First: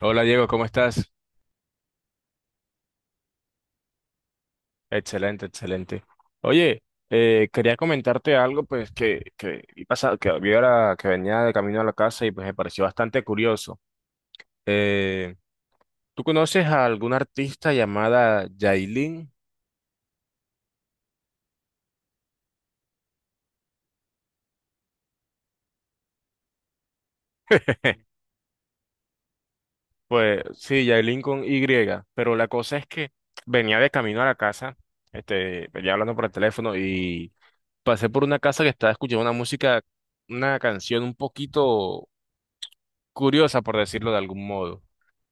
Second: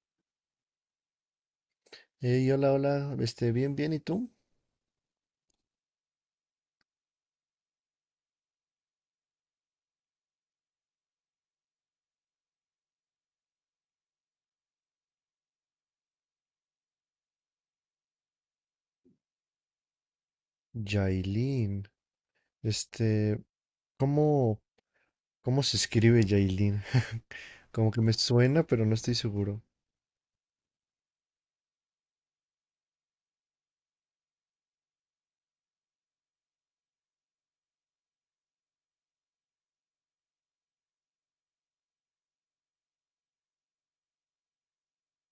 Hola Diego, ¿cómo estás? Hey, hola, hola, bien, bien, ¿y tú? Excelente, excelente. Oye, quería comentarte algo pues que vi ahora que venía de camino a la casa y pues me pareció bastante curioso. Eh, ¿Tú conoces a alguna artista llamada Yailin? Yailin, este, ¿cómo, cómo se escribe Yailin? Como que me suena, pero no estoy seguro. Pues sí, Yailin con Y, pero la cosa es que venía de camino a la casa, venía hablando por el teléfono y pasé por una casa que estaba escuchando una música, una canción un poquito curiosa, por decirlo de algún modo.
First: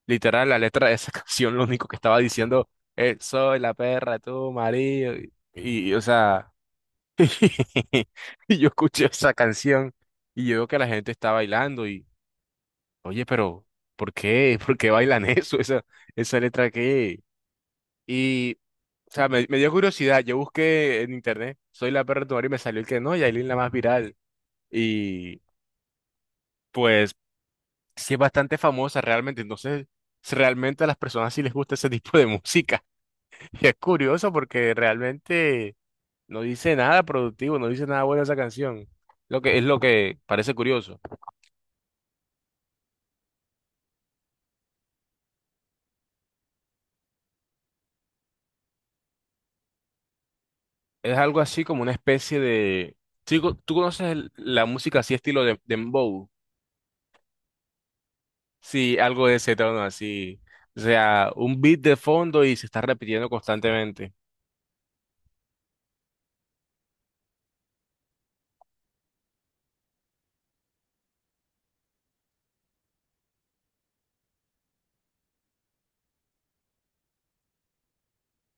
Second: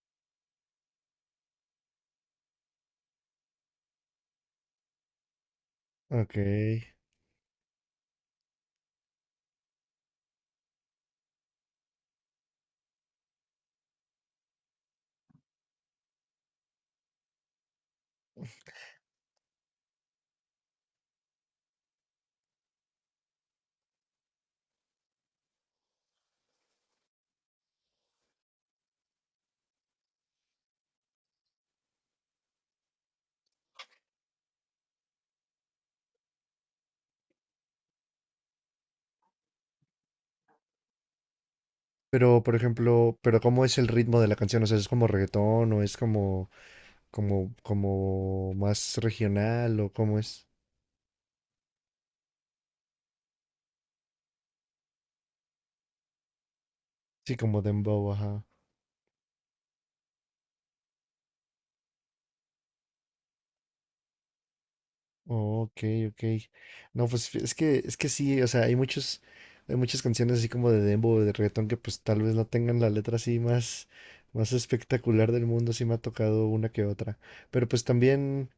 Literal, la letra de esa canción lo único que estaba diciendo es, soy la perra, tú, marido. O Ok. sea, y yo escuché esa canción y yo veo que la gente está bailando y, oye, pero, ¿por qué? ¿Por qué bailan eso? Esa letra que... Y, o sea, me dio curiosidad. Yo busqué en internet, soy la perra, de tu marido, y me salió el que no, Yailin la más viral. Y, pues, sí es bastante famosa realmente. Entonces, realmente a las personas sí les gusta ese tipo de música. Y es curioso porque realmente no dice nada productivo, no dice nada bueno esa canción. Lo que es lo que parece curioso. Pero, por ejemplo, pero ¿cómo es el ritmo de la canción? O sea, ¿es como reggaetón o es como más regional o cómo es? Es algo así como una especie de. Sí, ¿tú conoces la música así estilo de dembow? Sí, como dembow, ajá. Sí, algo de ese tono así. O sea, un beat de fondo y se está repitiendo constantemente. Oh, ok, ok. No, pues es que sí, o sea, hay muchas canciones así como de dembow, de reggaetón que pues tal vez no tengan la letra así más espectacular del mundo. Sí me ha tocado una que otra. Pero pues también,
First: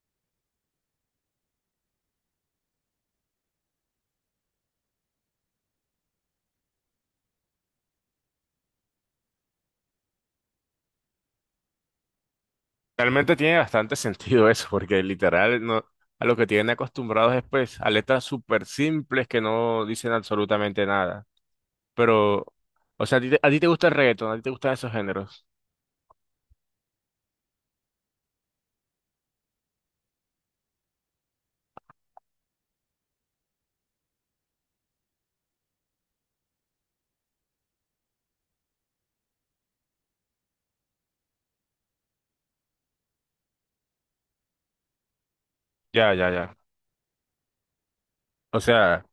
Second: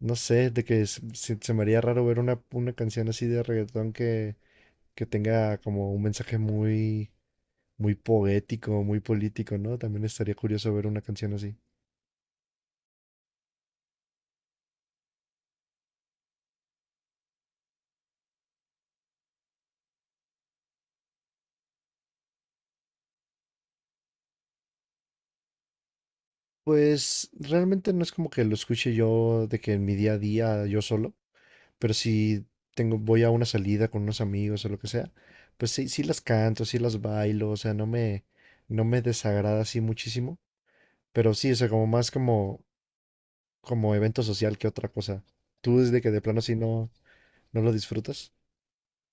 no sé, de que se me haría raro ver una canción así de reggaetón que tenga como un mensaje muy, muy poético, muy político, ¿no? También estaría curioso ver una canción así. Realmente tiene bastante sentido eso, porque literal no, a lo que tienen acostumbrados es pues a letras súper simples que no dicen absolutamente nada. Pero, o sea, a ti te gusta el reggaetón, a ti te gustan esos géneros. Pues realmente no es como que lo escuche yo de que en mi día a día yo solo, pero si tengo, voy a una salida con unos amigos o lo que sea, pues sí, sí las canto, sí las bailo, o sea, no me desagrada así muchísimo, pero sí, o sea, como más como evento social que otra cosa. ¿Tú desde que Ya, de ya, plano así ya. no lo disfrutas? O sea,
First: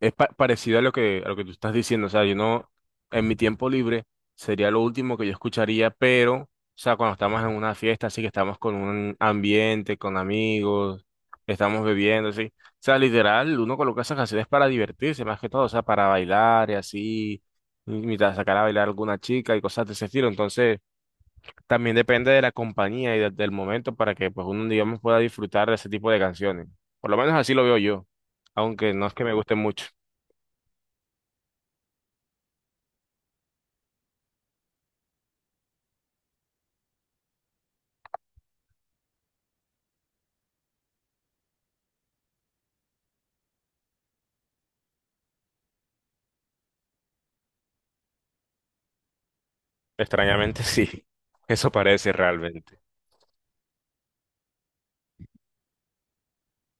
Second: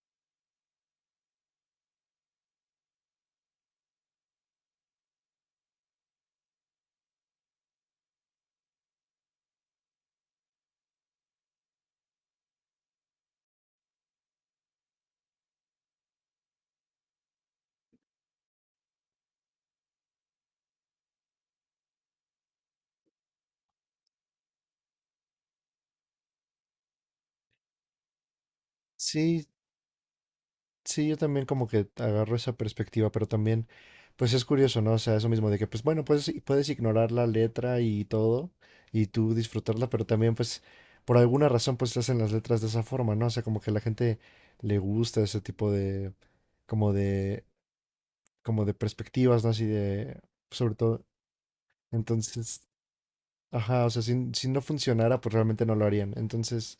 es parecido a a lo que tú estás diciendo. O sea, yo no, en mi tiempo libre sería lo último que yo escucharía, pero, o sea, cuando estamos en una fiesta, así que estamos con un ambiente, con amigos, estamos bebiendo, así. O sea, literal, uno coloca esas canciones para divertirse, más que todo, o sea, para bailar y así, imitar, sacar a bailar a alguna chica y cosas de ese estilo. Entonces... También depende de la compañía y del momento para que pues uno, digamos, pueda disfrutar de ese tipo de canciones. Por lo menos así lo veo yo, aunque no es que me Sí. guste mucho. Sí, yo también como que agarro esa perspectiva, pero también, pues es curioso, ¿no? O sea, eso mismo de que, pues bueno, puedes ignorar la letra y todo, y tú disfrutarla, pero también, pues, por alguna razón, pues se hacen las letras de esa forma, ¿no? O sea, como que a la gente le gusta ese tipo de, como de, como de perspectivas, ¿no? Así de, Extrañamente sobre sí, todo, eso parece entonces, realmente. ajá, o sea, si no funcionara, pues realmente no lo harían. Entonces,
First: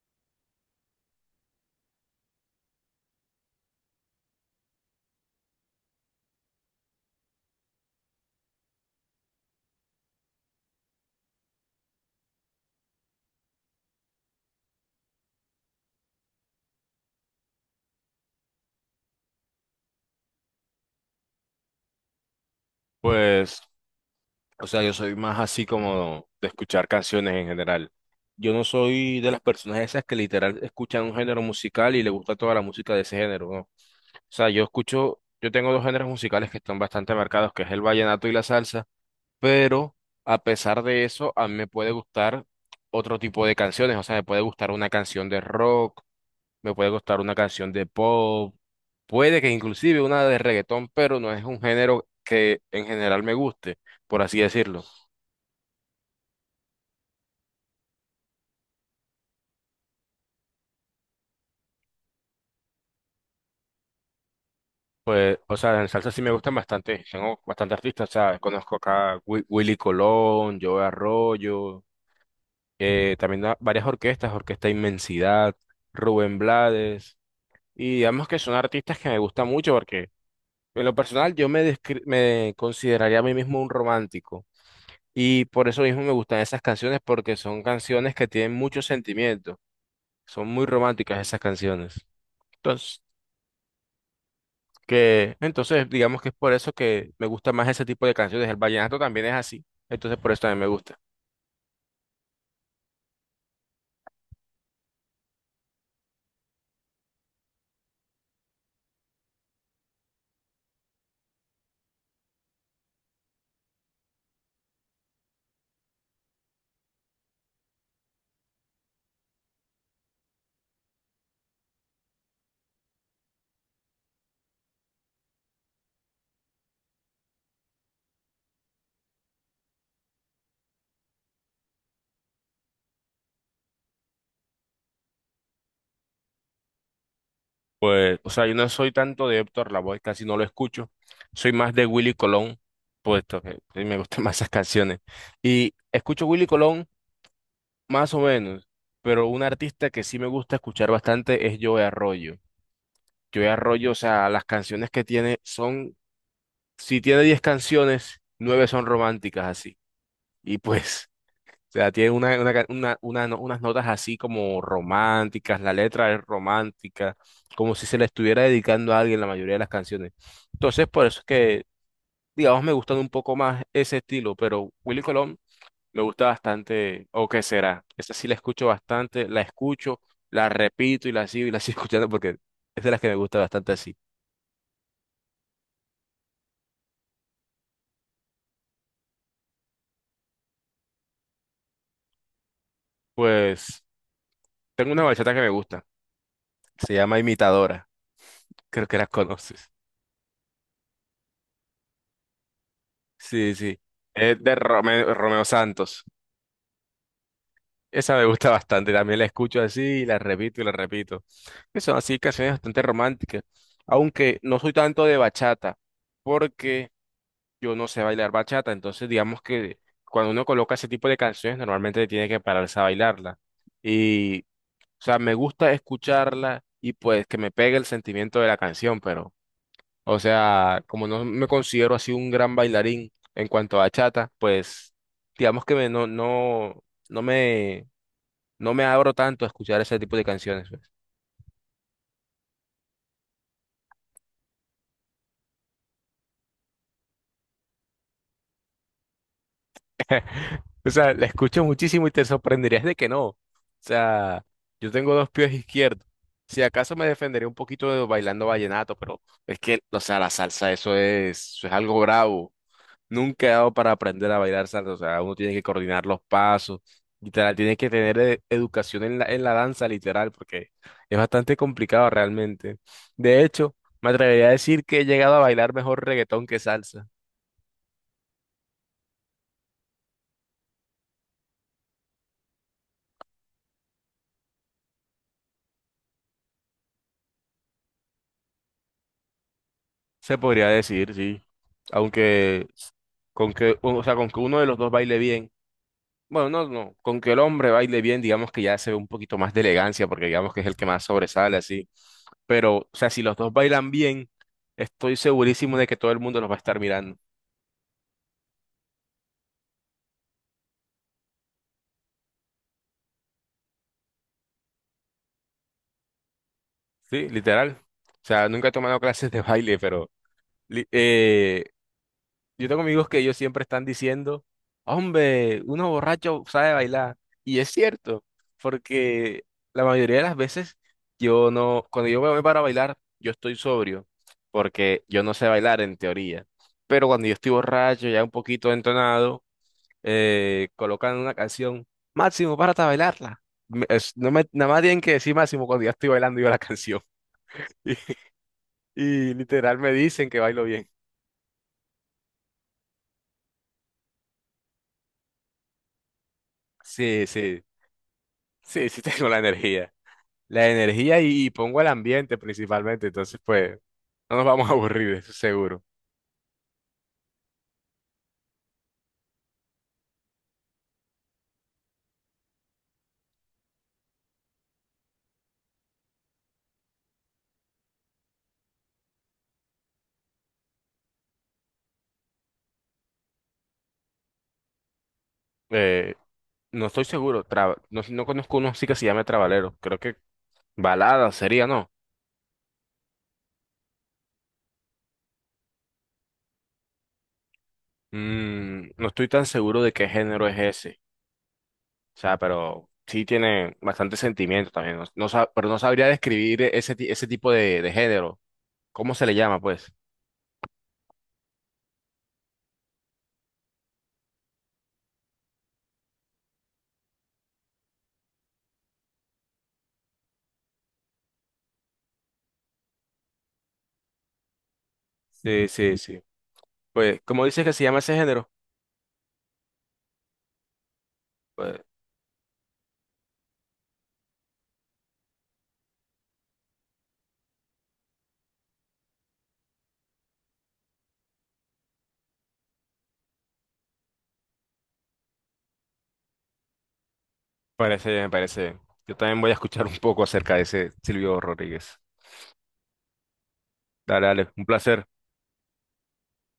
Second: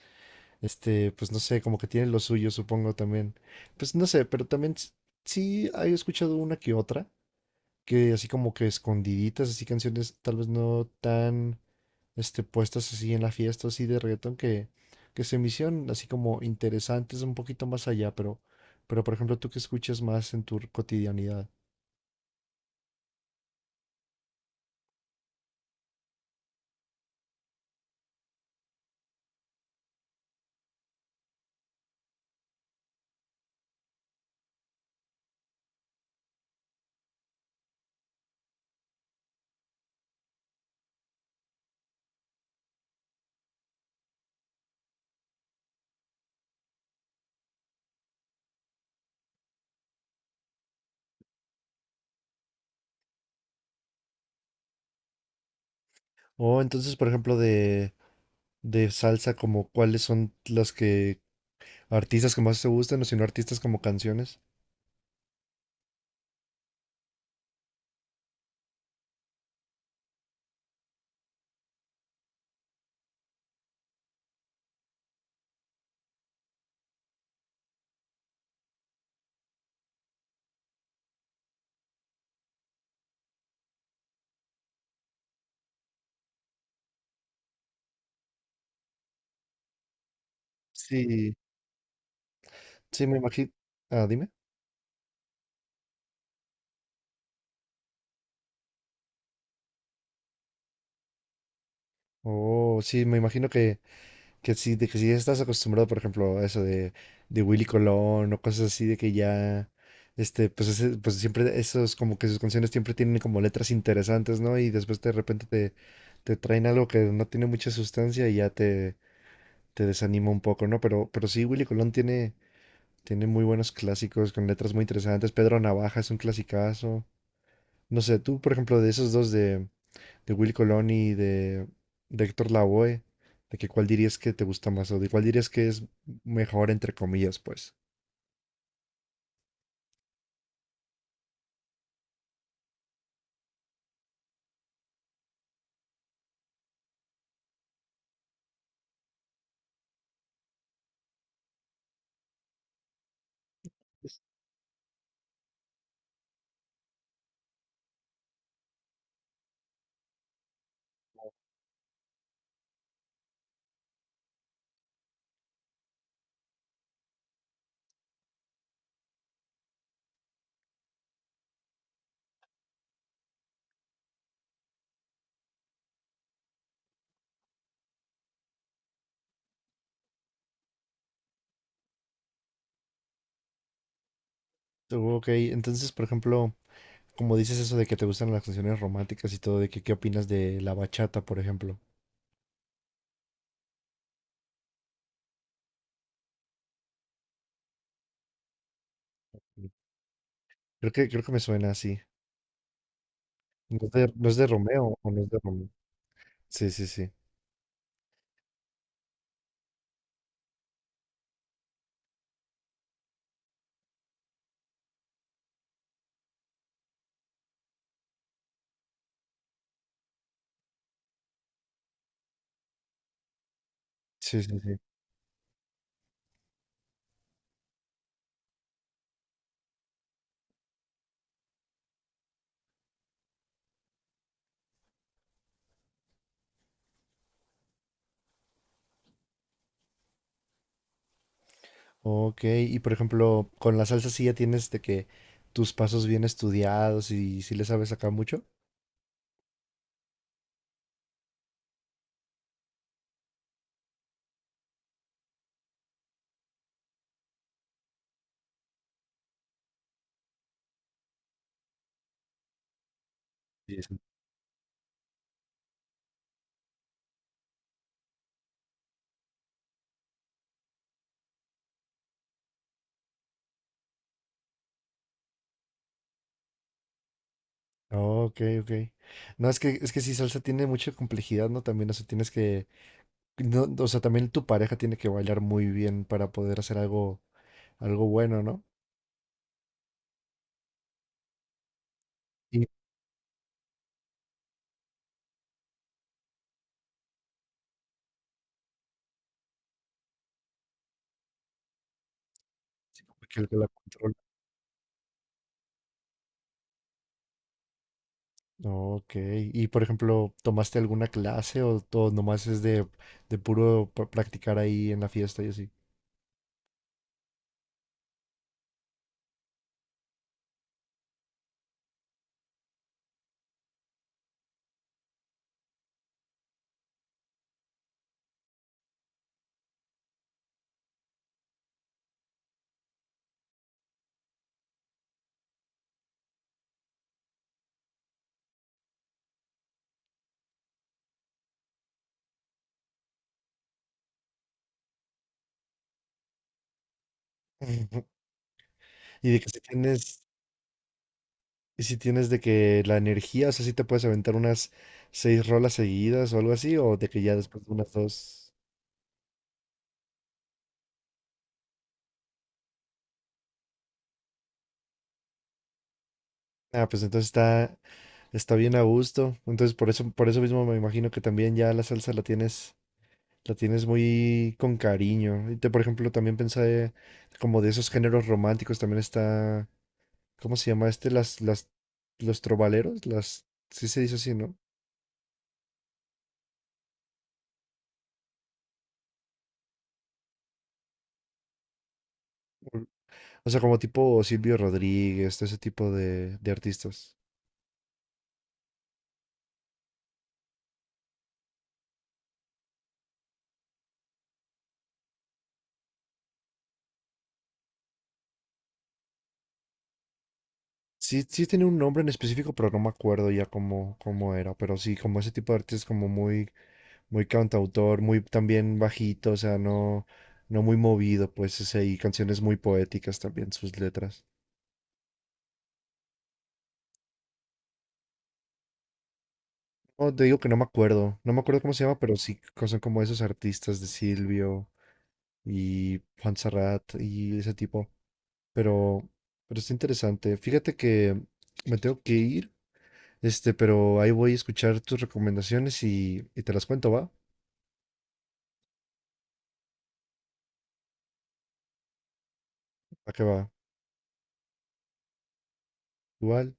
pues no sé, como que tiene lo suyo, supongo también. Pues no sé, pero también sí he escuchado una que otra, que así como que escondiditas, así canciones tal vez no tan, puestas así en la fiesta, así de reggaetón, que se me hicieron así como interesantes un poquito más allá, pero por ejemplo, tú que escuchas más en tu cotidianidad. Pues, o sea, yo soy más así como de escuchar canciones en general. Yo no soy de las personas esas que literal escuchan un género musical y le gusta toda la música de ese género, ¿no? O sea, yo escucho, yo tengo dos géneros musicales que están bastante marcados, que es el vallenato y la salsa. Pero a pesar de eso, a mí me puede gustar otro tipo de canciones, o sea, me puede gustar una canción de rock, me puede gustar una canción de pop, puede que inclusive una de reggaetón, pero no es un género que en general me guste, por así decirlo. O entonces, por ejemplo, de salsa, como cuáles son las que, artistas que más te gustan, o si no artistas como canciones. Pues, o sea, en salsa sí me gustan bastante, tengo bastante artistas, o sea, conozco acá Willy Colón, Joe Arroyo, también varias orquestas, Orquesta Inmensidad, Rubén Blades, y digamos que son artistas que me gustan mucho porque en lo personal, me consideraría a mí mismo un romántico y por eso mismo me gustan esas canciones porque son canciones que tienen mucho sentimiento, son muy románticas Sí. esas canciones. Entonces, Sí, me imagino. Ah, dime. Entonces digamos que es por eso que me gusta más ese tipo de canciones. El vallenato también es así, entonces por eso también me gusta. Oh, sí, me imagino que sí, de que si estás acostumbrado, por ejemplo, a eso de Willy Colón o cosas así, de que ya, pues siempre esos, como que sus canciones siempre tienen como letras interesantes, ¿no? Y después de repente te traen algo que no tiene mucha sustancia y ya te desanima un poco, ¿no? Pero sí, Willy Colón tiene muy buenos clásicos con letras muy interesantes. Pedro Navaja es un clasicazo. No sé, tú, por ejemplo, de esos dos de Will Colón y de Héctor Lavoe, de que cuál dirías que te gusta más o de cuál dirías que es mejor, entre comillas, pues. Pues, o sea, yo no soy tanto de Héctor Lavoe, casi no lo escucho. Soy más de Willy Colón, puesto que me gustan más esas canciones. Y escucho Willy Colón. Más o menos, pero un artista que sí me gusta escuchar bastante es Joe Arroyo. Joe Arroyo, o sea, las canciones que tiene son, si tiene 10 canciones, 9 son románticas así. Y pues, o sea, tiene una ca- una no- unas notas así como románticas, la letra es romántica, como si se le estuviera dedicando a alguien la mayoría de las canciones. Entonces, por eso es que, digamos, me gustan un poco más ese estilo, pero Willy Colón me gusta bastante, o qué será. Esa sí la escucho bastante, la escucho, la repito y la sigo escuchando porque es de las que me gusta bastante así. Ok, entonces, por ejemplo, como dices eso de que te gustan las canciones románticas y todo, de que qué opinas de la bachata, por ejemplo. Pues tengo una bachata que me gusta, se llama Imitadora, creo que la conoces. Creo que me suena así. Sí, sí, ¿No es de, no es es de de Romeo o Romeo, no es de Romeo Romeo? Santos. Sí, sí, sí. Esa me gusta bastante, también la escucho así y la repito y la repito. Que son así canciones bastante románticas, aunque no soy tanto de bachata, porque yo no sé bailar bachata, entonces digamos que cuando uno coloca ese tipo de canciones normalmente tiene que pararse a bailarla. Y, Sí, o sí, sí. sea, me gusta escucharla y pues que me pegue el sentimiento de la canción, pero, o sea, como no me considero así un gran bailarín en cuanto a bachata, pues digamos que no me, no me abro tanto a escuchar ese tipo de canciones pues. Ok, y por ejemplo, con la salsa sí ya tienes de que tus pasos bien estudiados y si le sabes acá mucho. O sea, la escucho muchísimo y te sorprenderías de que no. O sea, yo tengo dos pies izquierdos. Si acaso me defenderé un poquito de bailando vallenato, pero es que, o sea, la salsa, eso es algo bravo. Nunca he dado para aprender a bailar salsa. O sea, uno tiene que coordinar los pasos, literal, tiene que tener educación en en la danza, literal, porque es bastante complicado realmente. De hecho, me atrevería a decir que he llegado a bailar mejor reggaetón que salsa. Ok, ok. No, es que si salsa tiene mucha complejidad, ¿no? También, o sea, tienes que, no, o sea, también tu pareja tiene que bailar muy bien para poder hacer algo, bueno, ¿no? Se podría decir, sí. Aunque Y con que, o sea, con que uno de los dos baile bien. Bueno, no, no, con que el hombre baile bien, digamos que ya se ve un poquito más de elegancia, porque digamos que es el que más sobresale, así. Pero, o sea, si los que el dos que la bailan controla. bien, estoy segurísimo de que todo el mundo los va a estar mirando. Ok, y por ejemplo, ¿tomaste alguna clase o todo nomás es de puro practicar ahí en la fiesta y así? Sí, literal. O sea, nunca he tomado clases de baile, pero li- eh, yo tengo amigos que ellos siempre están diciendo, hombre, uno borracho sabe bailar. Y es cierto, porque la mayoría de las veces yo no, cuando yo me voy para bailar, yo estoy sobrio, porque yo no sé bailar en teoría. Pero cuando yo estoy borracho, ya un poquito entonado, colocan una canción, Máximo, párate a bailarla. Nada más tienen que decir Máximo cuando ya estoy bailando yo la canción. Y, Y y de que si literal me tienes, dicen que bailo bien. y si tienes de que la energía, o sea, si te puedes aventar unas seis rolas seguidas o algo así, o de que Sí, ya sí, después de unas dos. sí, sí tengo la energía. La energía y pongo el ambiente principalmente, entonces pues no nos vamos a aburrir, eso seguro. Ah, pues entonces está. Está bien a gusto. Entonces, por eso, mismo me imagino que también ya la salsa la tienes muy con cariño. Y te, por ejemplo, también pensé como de esos géneros románticos, también está, ¿cómo se llama este? Los trovaleros, sí se dice así, ¿no? Eh, no estoy seguro, no conozco uno así que se llame Trabalero, creo que balada sería, ¿no? O sea, como tipo Silvio Rodríguez, todo ese tipo de artistas. Mm, no estoy tan seguro de qué género es ese, o sea, pero sí tiene bastante sentimiento también, pero no sabría describir ese tipo de género, ¿cómo se le llama pues? Sí, sí tiene un nombre en específico, pero no me acuerdo ya cómo era. Pero sí, como ese tipo de artistas como muy muy cantautor, muy también bajito, o sea, no muy movido, pues, y canciones muy poéticas también, sus letras. Sí, sí, sí. Pues, ¿cómo dices que se llama ese género? No, te digo que no me acuerdo cómo se llama, pero sí son como esos artistas de Silvio y Serrat y ese tipo, pero, pero está interesante. Fíjate que me tengo que ir, pero ahí voy a escuchar tus recomendaciones y te las cuento, ¿va? Parece bien, me parece bien. Yo también voy a escuchar un poco acerca de ese Silvio Rodríguez. ¿A qué va? Dale, dale, un placer. Igual.